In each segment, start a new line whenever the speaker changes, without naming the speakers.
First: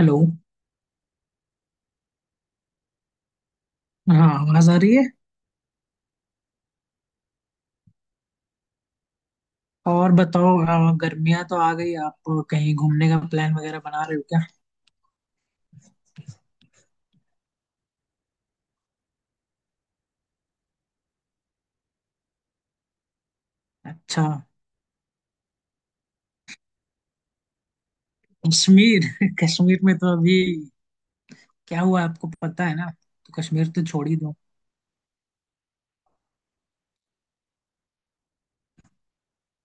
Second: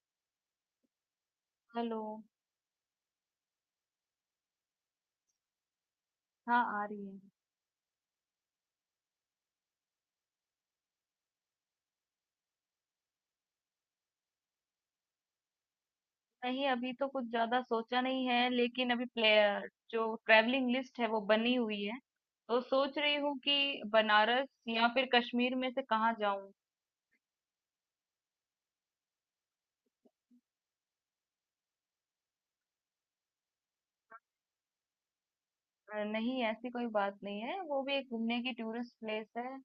Hello.
Hello.
हाँ, आवाज आ रही है।
हाँ, आ रही है।
और बताओ। गर्मियाँ तो आ गई। आप कहीं घूमने का प्लान वगैरह बना रहे हो क्या?
नहीं, अभी तो कुछ ज्यादा सोचा नहीं है, लेकिन अभी प्लेयर जो ट्रैवलिंग लिस्ट है वो बनी हुई है। तो सोच रही हूँ कि
अच्छा,
बनारस या फिर कश्मीर में से कहाँ जाऊं।
कश्मीर। कश्मीर में तो अभी क्या हुआ आपको पता है ना, तो कश्मीर तो छोड़ ही दो।
नहीं, ऐसी कोई बात नहीं है, वो भी एक घूमने की टूरिस्ट प्लेस है।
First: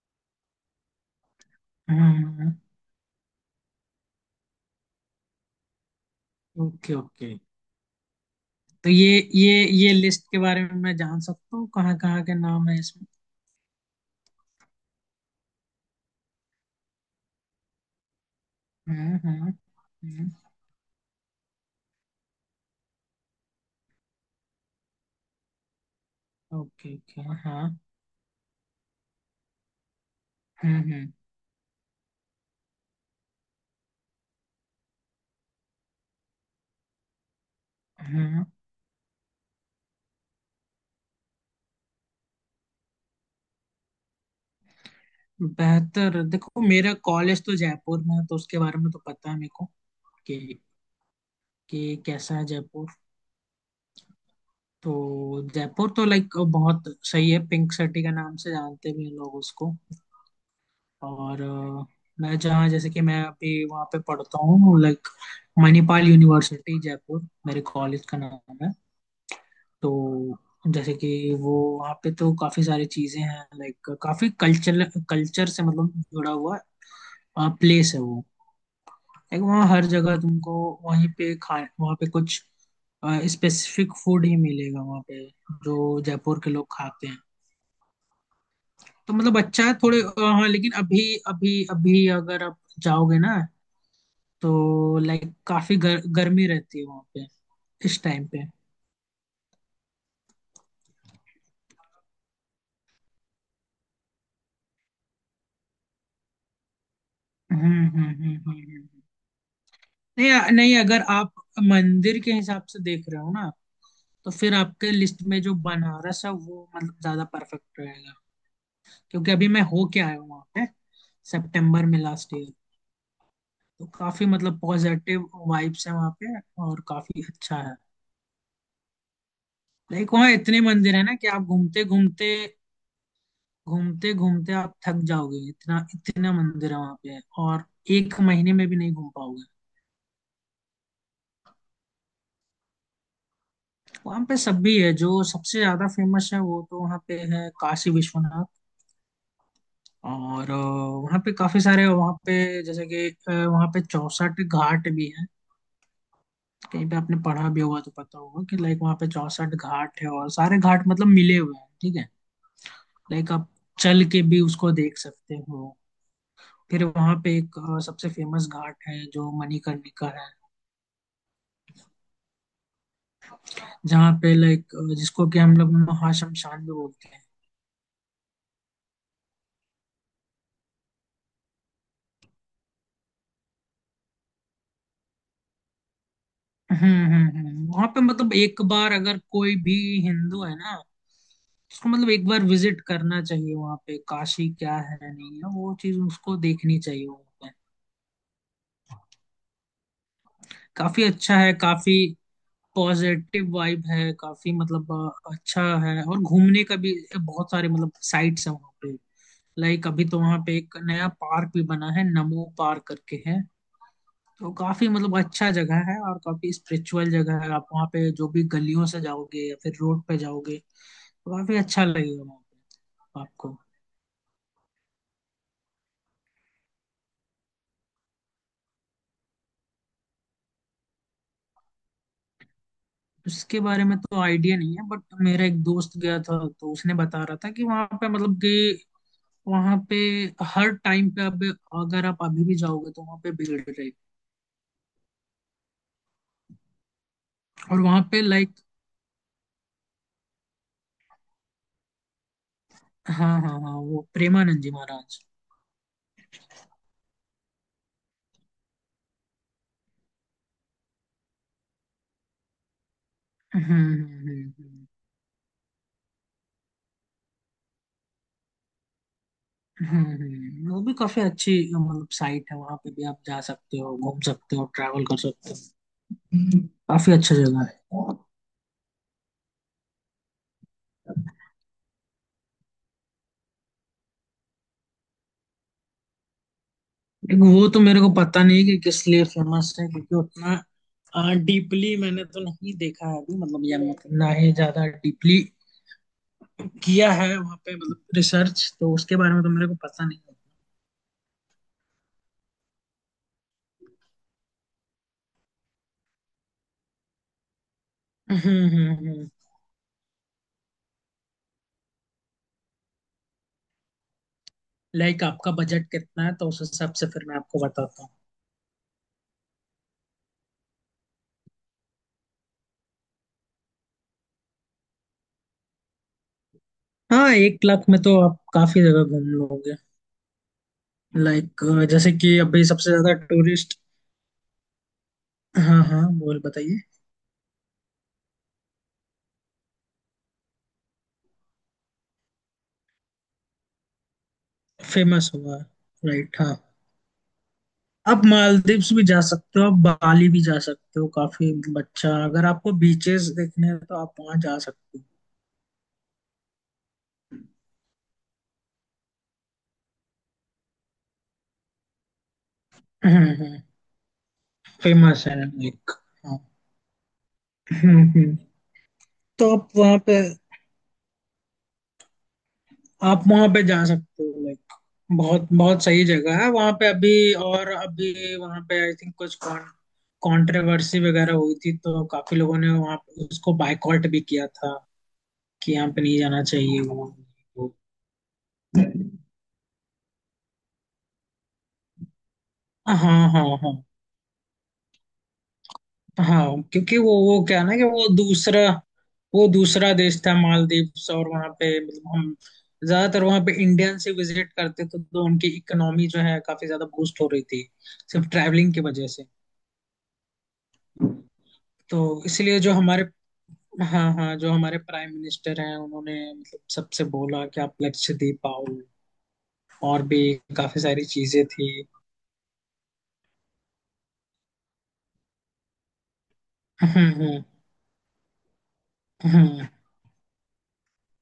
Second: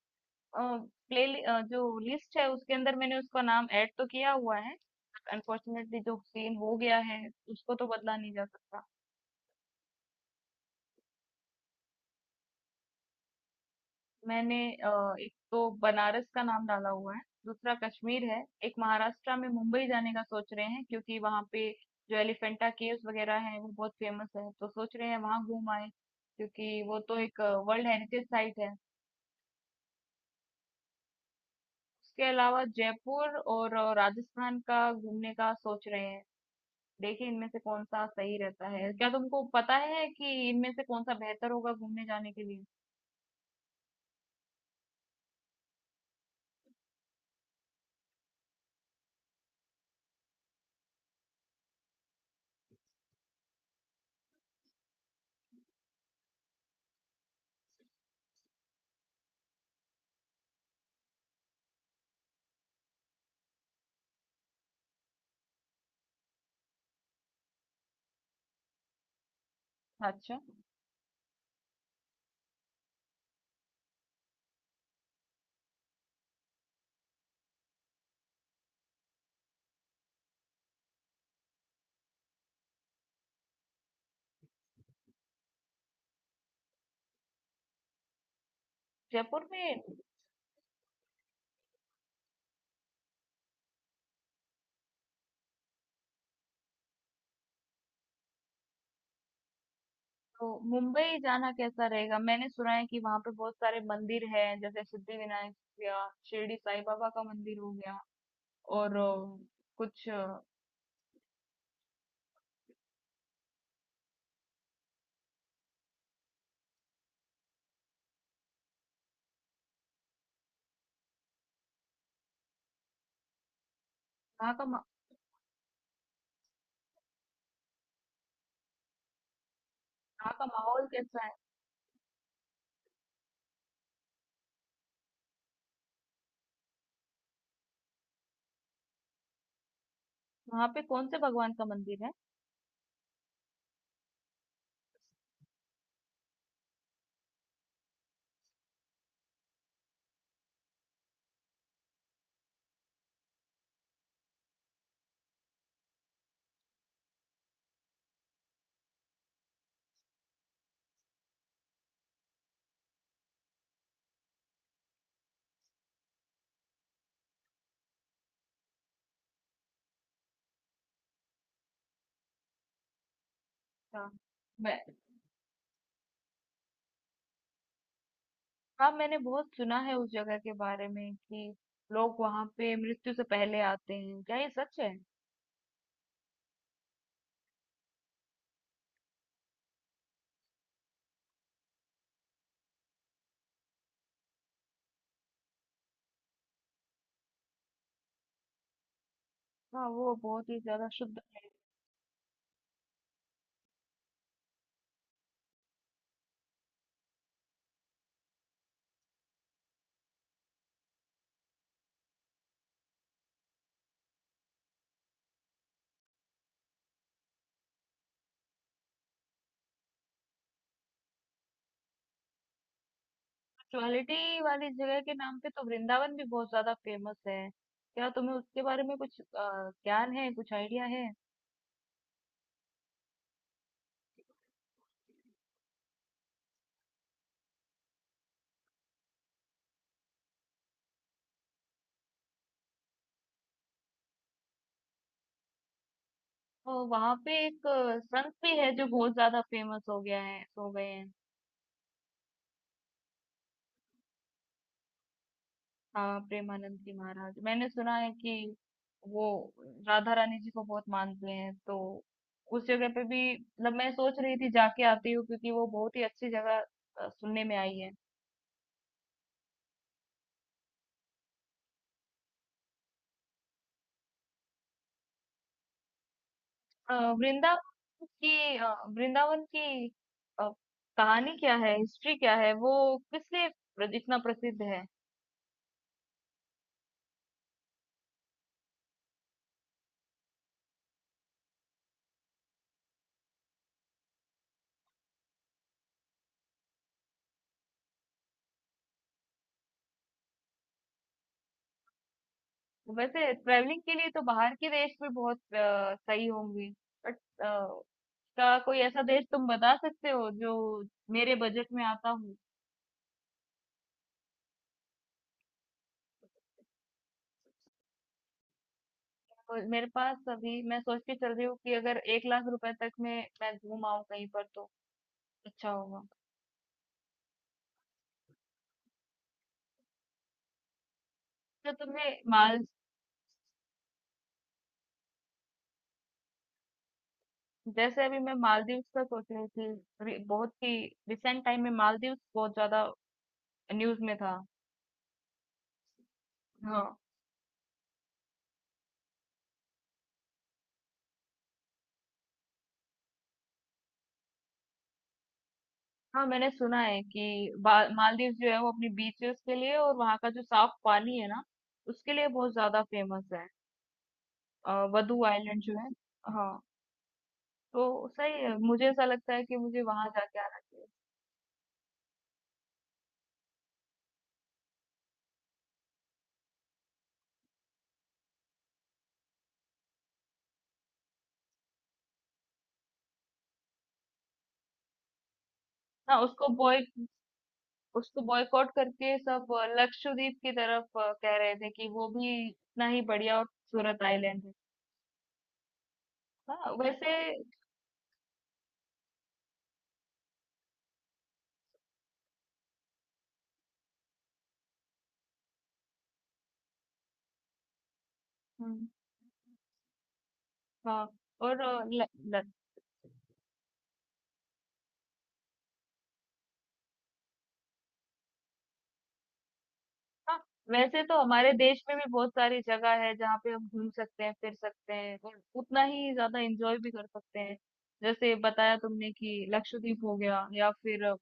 प्ले जो लिस्ट है
हम्म।
उसके अंदर मैंने उसका नाम ऐड तो किया हुआ है। अनफॉर्चुनेटली जो सीन हो
ओके,
गया है
ओके।
उसको तो बदला नहीं जा सकता।
तो ये लिस्ट के बारे में मैं जान सकता हूँ कहाँ कहाँ के नाम है इसमें?
मैंने एक तो बनारस का नाम डाला हुआ है। दूसरा कश्मीर है, एक
हम्म,
महाराष्ट्र में
हम्म,
मुंबई जाने का
हम्म।
सोच रहे हैं क्योंकि वहां पे जो एलिफेंटा केव्स वगैरह हैं वो बहुत फेमस है, तो सोच रहे हैं वहां घूम आए क्योंकि
ओके,
वो तो
ओके,
एक
हाँ।
वर्ल्ड हेरिटेज साइट है।
हम्म, हम्म,
उसके अलावा जयपुर और राजस्थान का घूमने का सोच रहे हैं। देखिए इनमें से कौन सा सही
हम्म।
रहता है, क्या तुमको पता है कि इनमें से कौन सा बेहतर होगा घूमने जाने के लिए?
बेहतर, देखो मेरा कॉलेज तो जयपुर में है तो उसके बारे में तो पता है मेरे को कि कि कैसा है जयपुर। तो जयपुर तो लाइक बहुत सही है, पिंक सिटी के नाम से जानते भी हैं लोग उसको। और मैं जहाँ, जैसे कि मैं अभी वहाँ पे पढ़ता हूँ, लाइक मणिपाल यूनिवर्सिटी जयपुर मेरे कॉलेज का नाम है। तो
अच्छा।
जैसे कि वो, वहाँ पे तो काफी सारी चीजें हैं लाइक काफी कल्चर, कल्चर से मतलब जुड़ा हुआ प्लेस है वो। एक वहाँ हर जगह तुमको, वहीं पे खाए वहाँ पे कुछ स्पेसिफिक फूड ही मिलेगा वहाँ पे जो जयपुर के लोग खाते हैं। तो मतलब
जयपुर
अच्छा है
में
थोड़े। हाँ, लेकिन अभी अभी अभी अगर आप जाओगे ना तो लाइक काफी गर्मी रहती है वहाँ पे इस टाइम पे।
तो मुंबई जाना कैसा रहेगा? मैंने सुना है कि वहां पे बहुत सारे मंदिर हैं, जैसे सिद्धिविनायक हो गया, शिरडी साई बाबा का मंदिर
हम्म,
हो गया,
हम्म, हम्म,
और अ, कुछ अ,
नहीं, अगर आप मंदिर के हिसाब से देख रहे हो ना तो फिर आपके लिस्ट में जो बनारस है वो मतलब ज्यादा परफेक्ट रहेगा। क्योंकि अभी मैं होके आया हूँ वहाँ पे, सितंबर में, लास्ट ईयर। तो काफी
वहाँ
मतलब
का मा-
पॉजिटिव वाइब्स है वहाँ पे और काफी अच्छा है। लाइक वहाँ
वहाँ का
इतने
माहौल
मंदिर है ना
कैसा
कि
है?
आप घूमते घूमते, घूमते घूमते आप थक जाओगे, इतना इतना मंदिर है वहाँ पे और एक महीने में भी नहीं घूम पाओगे।
वहाँ पे कौन से भगवान का मंदिर है?
वहाँ पे सब भी है, जो सबसे ज्यादा फेमस है वो तो वहाँ पे है काशी विश्वनाथ। और वहाँ पे काफी सारे, वहाँ पे जैसे कि वहाँ पे 64 घाट भी है। कहीं पे आपने पढ़ा भी होगा तो पता होगा कि लाइक वहाँ पे 64 घाट है और सारे घाट मतलब मिले हुए हैं, ठीक है। लाइक आप चल के भी उसको देख सकते हो। फिर वहाँ पे एक सबसे फेमस घाट है जो मणिकर्णिका है,
अच्छा।
जहाँ पे लाइक,
मैं
जिसको कि हम लोग महाशमशान भी बोलते हैं।
हाँ, मैंने बहुत सुना है उस जगह के बारे में कि लोग वहाँ पे मृत्यु से पहले आते हैं, क्या ये सच है?
हम्म, हम्म, हम्म। वहाँ पे मतलब एक बार अगर कोई भी हिंदू है ना, उसको मतलब एक बार विजिट करना चाहिए वहाँ पे, काशी क्या है नहीं है वो चीज उसको देखनी चाहिए वहाँ पे।
हाँ, वो बहुत ही ज्यादा
काफी
शुद्ध
अच्छा
है।
है, काफी पॉजिटिव वाइब है, काफी मतलब अच्छा है और घूमने का भी बहुत सारे मतलब साइट्स हैं वहाँ, लाइक अभी तो वहां पे एक नया पार्क भी बना है, नमो पार्क करके है। तो काफी मतलब अच्छा जगह है और काफी स्पिरिचुअल जगह है। आप वहाँ पे जो भी गलियों से जाओगे या फिर रोड पे जाओगे तो काफी अच्छा लगेगा वहाँ पे आपको।
क्वालिटी वाली जगह के नाम पे तो वृंदावन भी बहुत ज्यादा फेमस है, क्या तुम्हें उसके बारे में कुछ ज्ञान है, कुछ आइडिया है?
उसके बारे में तो आइडिया नहीं है, बट मेरा एक दोस्त गया था तो उसने बता रहा था कि वहाँ पे मतलब कि, वहाँ पे हर टाइम पे, अब अगर आप अभी भी जाओगे तो वहाँ पे भीड़ रहेगी।
तो वहां पे एक
और वहाँ पे
संत
लाइक,
भी है जो बहुत ज्यादा फेमस हो गया है, हो गए हैं।
हाँ, हाँ, हाँ, वो प्रेमानंद जी महाराज।
हाँ, प्रेमानंद जी महाराज। मैंने सुना है कि वो राधा रानी जी को बहुत मानते हैं, तो उस जगह पे भी
हम्म,
मतलब मैं
हम्म,
सोच रही थी जाके आती हूँ क्योंकि वो बहुत ही अच्छी जगह सुनने में आई है।
हम्म, वो भी काफी अच्छी मतलब साइट है, वहां पे भी आप जा सकते हो, घूम सकते हो, ट्रैवल कर सकते हो। हम्म।
अ,
काफी अच्छा जगह है।
वृंदावन की अ, वृंदावन की अ, कहानी क्या है, हिस्ट्री क्या है, वो किस लिए इतना प्रसिद्ध है?
एक वो तो मेरे को पता नहीं कि किस लिए फेमस है, क्योंकि उतना डीपली मैंने तो नहीं देखा है अभी मतलब, या मतलब ना ही ज्यादा डीपली किया है वहाँ पे मतलब रिसर्च, तो उसके बारे में तो मेरे को पता नहीं
वैसे ट्रैवलिंग के लिए तो बाहर के देश भी बहुत सही होंगी, बट
है।
का कोई ऐसा देश तुम बता सकते हो जो मेरे बजट में आता हो?
लाइक आपका बजट कितना है तो उस हिसाब से फिर मैं आपको बताता हूँ।
तो मेरे पास अभी मैं सोच के चल रही हूँ कि अगर 1 लाख रुपए तक में मैं घूम आऊं कहीं पर तो अच्छा होगा।
हाँ, 1 लाख में तो आप काफी जगह घूम लोगे, लाइक
तो
जैसे
तुम्हें
कि अभी
माल
सबसे ज्यादा टूरिस्ट, हाँ हाँ बोल, बताइए।
जैसे अभी मैं मालदीव्स का सोच रही थी, अभी बहुत ही रिसेंट टाइम में मालदीव्स बहुत ज्यादा न्यूज में था।
फेमस हुआ, राइट, हाँ।
हाँ।
आप मालदीव्स भी जा सकते हो, आप बाली भी जा सकते हो, काफी बच्चा अगर आपको बीचेस देखने हैं तो आप वहाँ जा सकते
हाँ, मैंने सुना है कि मालदीव्स जो है वो अपनी बीचेस के लिए और वहाँ का जो साफ पानी है ना, उसके लिए बहुत ज्यादा
हो।
फेमस है। वधु
फेमस है
आइलैंड जो है।
लाइक, हाँ।
हाँ। तो
हम्म, हम्म।
सही है, मुझे ऐसा लगता है
तो
कि
आप
मुझे
वहाँ
वहां
पे,
जाके आना चाहिए।
आप वहां पे जा सकते हो, लाइक बहुत बहुत सही जगह है वहां पे अभी। और अभी वहां पे आई थिंक कुछ कॉन कंट्रोवर्सी वगैरह हुई थी तो काफी लोगों ने वहां उसको बायकॉट भी किया था कि यहाँ पे नहीं
हाँ,
जाना चाहिए वहां।
उसको बॉयकॉट करके सब लक्षद्वीप की तरफ कह रहे थे कि वो भी इतना
हाँ,
ही बढ़िया
हाँ,
और
हाँ।
खूबसूरत आइलैंड है।
हाँ,
हाँ,
क्योंकि
वैसे।
वो क्या है ना कि वो दूसरा देश था मालदीव्स और वहाँ पे मतलब हम ज्यादातर वहाँ पे इंडियन से विजिट करते थे तो उनकी इकोनॉमी जो है काफी ज्यादा बूस्ट हो रही थी सिर्फ ट्रैवलिंग की
हुँ।
वजह से।
हाँ। और
तो
ल ल
इसलिए जो हमारे, हाँ हाँ, जो हमारे प्राइम मिनिस्टर हैं उन्होंने मतलब सबसे बोला कि आप लक्ष्य दे पाओ, और भी
हाँ,
काफी
वैसे
सारी
तो
चीजें
हमारे
थी।
देश में भी बहुत सारी जगह है जहाँ पे हम घूम सकते हैं, फिर सकते हैं और उतना ही ज़्यादा एन्जॉय भी कर
हम्म,
सकते
हम्म,
हैं। जैसे बताया तुमने कि
हम्म।
लक्षद्वीप हो गया, या फिर अ,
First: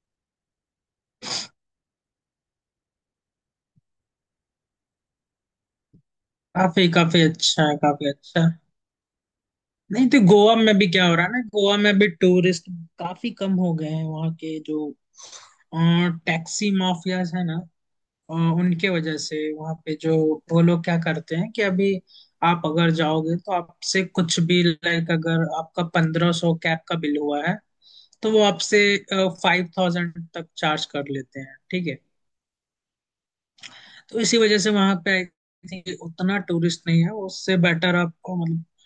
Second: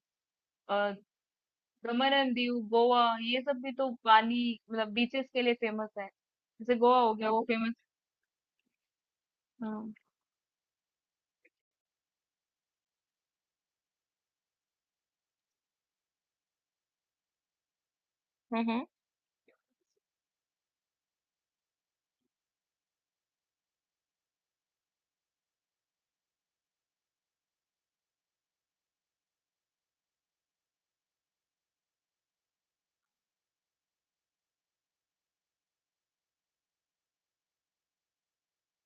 दमन एंड दीव, गोवा ये सब भी तो पानी मतलब बीचेस के लिए फेमस है। जैसे
काफी,
गोवा हो
काफी
गया, वो
अच्छा
फेमस।
है, काफी अच्छा।
हाँ।
नहीं तो गोवा में भी क्या हो रहा है ना, गोवा में भी टूरिस्ट काफी कम हो गए हैं, वहाँ के जो टैक्सी माफियाज है ना,
हम्म।
उनके वजह से वहाँ पे जो, वो लोग क्या करते हैं कि अभी आप अगर जाओगे तो आपसे कुछ भी, लाइक अगर आपका 1,500 कैब का बिल हुआ है तो वो आपसे 5,000 तक चार्ज कर लेते हैं, ठीक है। तो इसी वजह से वहाँ पे आई थिंक उतना टूरिस्ट नहीं है। उससे बेटर आपको मतलब,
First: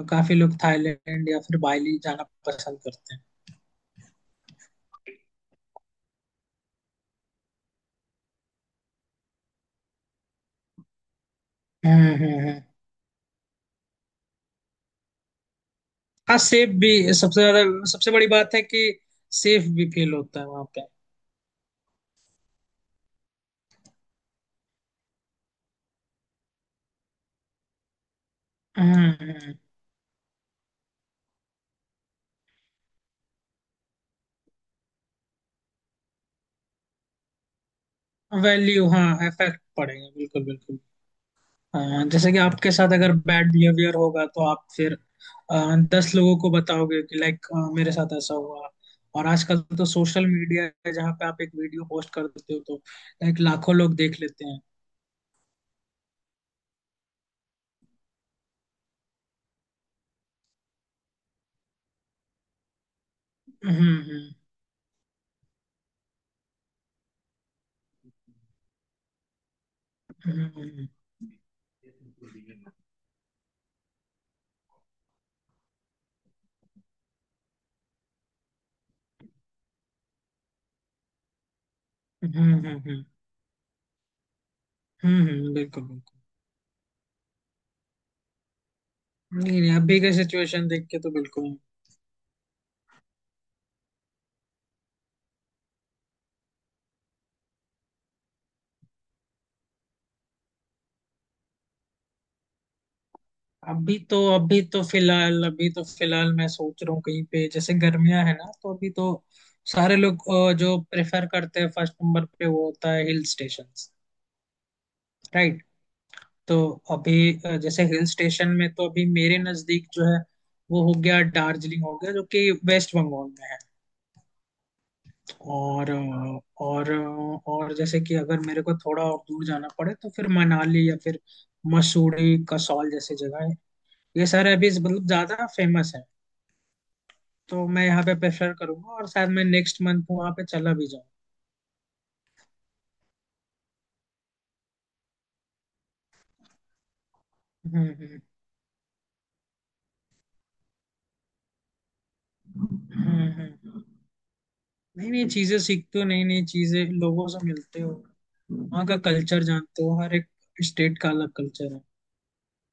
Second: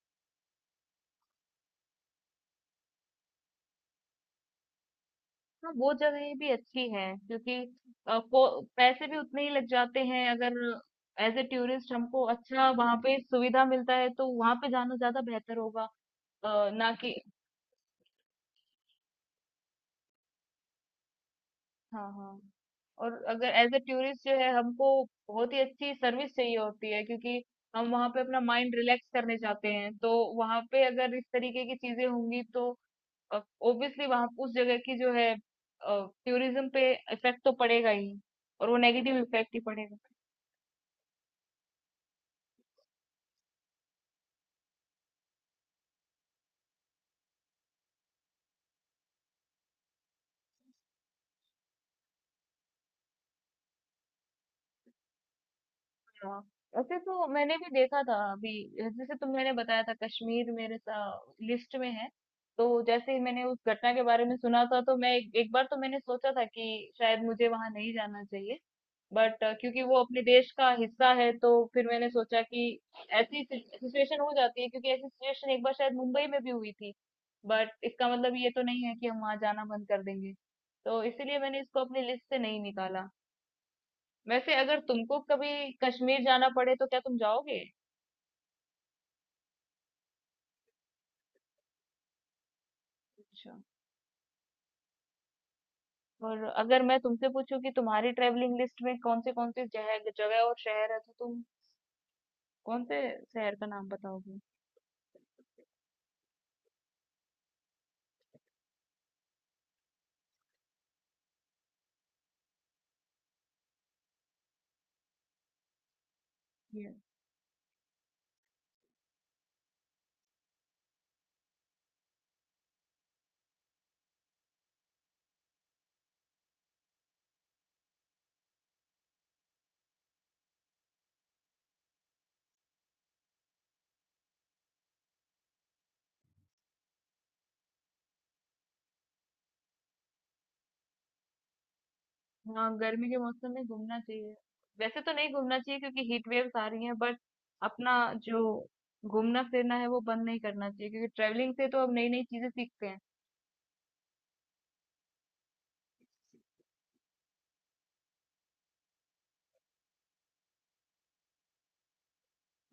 काफी लोग थाईलैंड या फिर बाली जाना पसंद करते हैं।
हाँ, वो जगह भी अच्छी है क्योंकि को पैसे भी उतने ही लग जाते हैं, अगर एज ए टूरिस्ट
हम्म,
हमको
हम्म,
अच्छा वहाँ पे सुविधा मिलता है तो वहाँ पे जाना ज्यादा बेहतर होगा।
हाँ सेफ भी
ना कि।
सबसे ज्यादा, सबसे बड़ी बात है कि सेफ भी फील होता है वहाँ पे।
हाँ, हाँ। और अगर एज ए टूरिस्ट जो है हमको बहुत ही अच्छी सर्विस चाहिए होती है क्योंकि हम वहाँ पे अपना माइंड रिलैक्स
हम्म,
करने जाते हैं, तो वहाँ पे अगर इस तरीके की चीजें होंगी तो ऑब्वियसली वहाँ उस जगह की जो है टूरिज्म पे इफेक्ट तो पड़ेगा ही। और वो
वैल्यू,
नेगेटिव
हाँ,
इफेक्ट ही
इफेक्ट
पड़ेगा।
पड़ेगा, बिल्कुल बिल्कुल। हाँ, जैसे कि आपके साथ अगर बैड बिहेवियर होगा तो आप फिर 10 लोगों को बताओगे कि लाइक मेरे साथ ऐसा हुआ। और आजकल तो सोशल मीडिया है जहाँ पे आप एक वीडियो पोस्ट कर देते हो तो लाइक लाखों लोग देख लेते हैं।
हाँ, वैसे तो मैंने भी देखा था। अभी जैसे तुम मैंने बताया था कश्मीर मेरे लिस्ट में है, तो जैसे ही मैंने उस
हम्म,
घटना के बारे
हम्म,
में सुना था तो मैं एक बार तो मैंने सोचा था कि शायद मुझे वहां नहीं जाना चाहिए, बट क्योंकि वो अपने
हम्म,
देश का
हम्म,
हिस्सा है तो फिर मैंने सोचा कि ऐसी सिचुएशन हो जाती है, क्योंकि ऐसी सिचुएशन एक बार शायद मुंबई में भी हुई थी, बट इसका मतलब ये तो नहीं है कि हम वहां जाना बंद कर देंगे, तो इसीलिए मैंने इसको अपनी लिस्ट
हम्म,
से नहीं
हम्म,
निकाला। वैसे अगर तुमको कभी
बिल्कुल बिल्कुल।
कश्मीर जाना पड़े तो क्या तुम जाओगे?
नहीं नहीं, अभी का सिचुएशन देख के तो बिल्कुल।
अच्छा। और अगर मैं तुमसे पूछूं कि तुम्हारी ट्रेवलिंग लिस्ट में कौन से जगह जगह और शहर है तो तुम कौन से शहर का नाम बताओगे?
अभी तो फिलहाल मैं सोच रहा हूँ कहीं पे, जैसे गर्मियां है ना, तो अभी तो सारे लोग जो प्रेफर करते हैं फर्स्ट नंबर पे वो होता है हिल स्टेशन, राइट। तो
ये
अभी जैसे हिल स्टेशन में तो अभी मेरे नजदीक जो है, वो हो गया दार्जिलिंग, हो गया जो कि वेस्ट बंगाल में है। और और जैसे कि अगर मेरे को थोड़ा और दूर जाना पड़े तो फिर मनाली या फिर मसूरी, कसौल जैसी जगह है, ये सारे अभी मतलब ज्यादा फेमस है, तो मैं यहाँ पे प्रेफर करूंगा और शायद मैं नेक्स्ट मंथ वहां पे चला भी जाऊँ।
हाँ, गर्मी के मौसम में घूमना चाहिए। वैसे तो नहीं घूमना चाहिए क्योंकि हीट वेव्स आ रही हैं, बट अपना
हम्म,
जो घूमना फिरना है वो बंद नहीं करना चाहिए क्योंकि ट्रेवलिंग से तो हम नई नई चीजें सीखते हैं।
हम्म, हम्म, नई नई चीजें सीखते हो, नई नई चीजें लोगों से मिलते हो, वहाँ का कल्चर जानते हो, हर एक स्टेट का अलग कल्चर है।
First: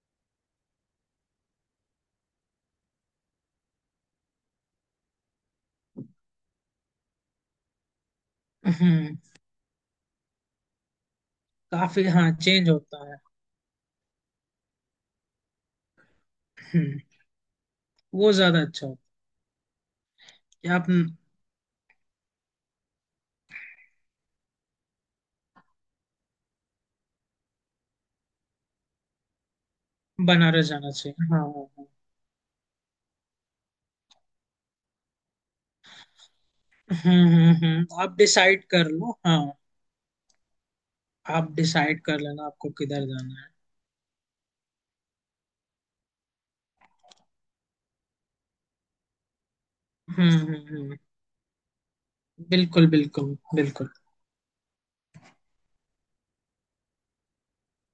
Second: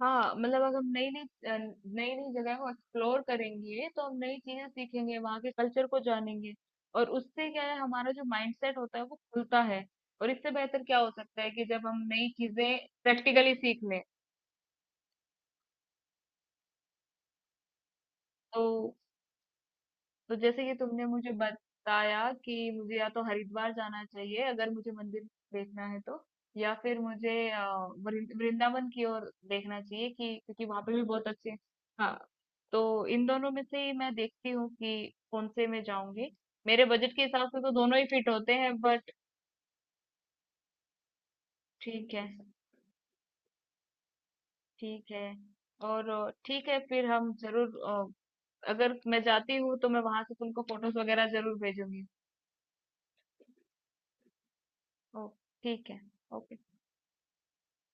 हाँ, मतलब अगर हम नई नई जगह को एक्सप्लोर करेंगे तो हम नई चीजें सीखेंगे, वहाँ के कल्चर को जानेंगे। और उससे क्या है, हमारा जो माइंडसेट होता है वो
हम्म।
खुलता है। और इससे बेहतर क्या हो सकता है कि जब हम
काफी,
नई
हाँ, चेंज
चीजें
होता है।
प्रैक्टिकली सीख लें।
हम्म। वो ज्यादा
तो
अच्छा होता
तो
है
जैसे
कि
कि
आप
तुमने मुझे बताया कि मुझे या तो हरिद्वार जाना चाहिए अगर मुझे मंदिर देखना है, तो या फिर मुझे वृंदावन की ओर देखना चाहिए, कि क्योंकि
बनारस
वहां
जाना
पे भी
चाहिए,
बहुत
हाँ,
अच्छे।
हाँ, हाँ।
हाँ। तो इन दोनों में से ही मैं देखती हूँ कि कौन से मैं जाऊंगी, मेरे बजट के
हम्म,
हिसाब
हम्म,
से तो दोनों
हम्म,
ही
आप
फिट होते
डिसाइड
हैं,
कर
बट
लो, हाँ, आप डिसाइड
ठीक
कर
है।
लेना आपको किधर जाना है।
ठीक है। और ठीक है, फिर हम जरूर अगर मैं जाती हूँ तो मैं वहां
हम्म,
से तुमको
हम्म,
फोटोज
हम्म,
वगैरह जरूर भेजूंगी।
बिल्कुल बिल्कुल बिल्कुल।
ओ। ठीक है। ओके।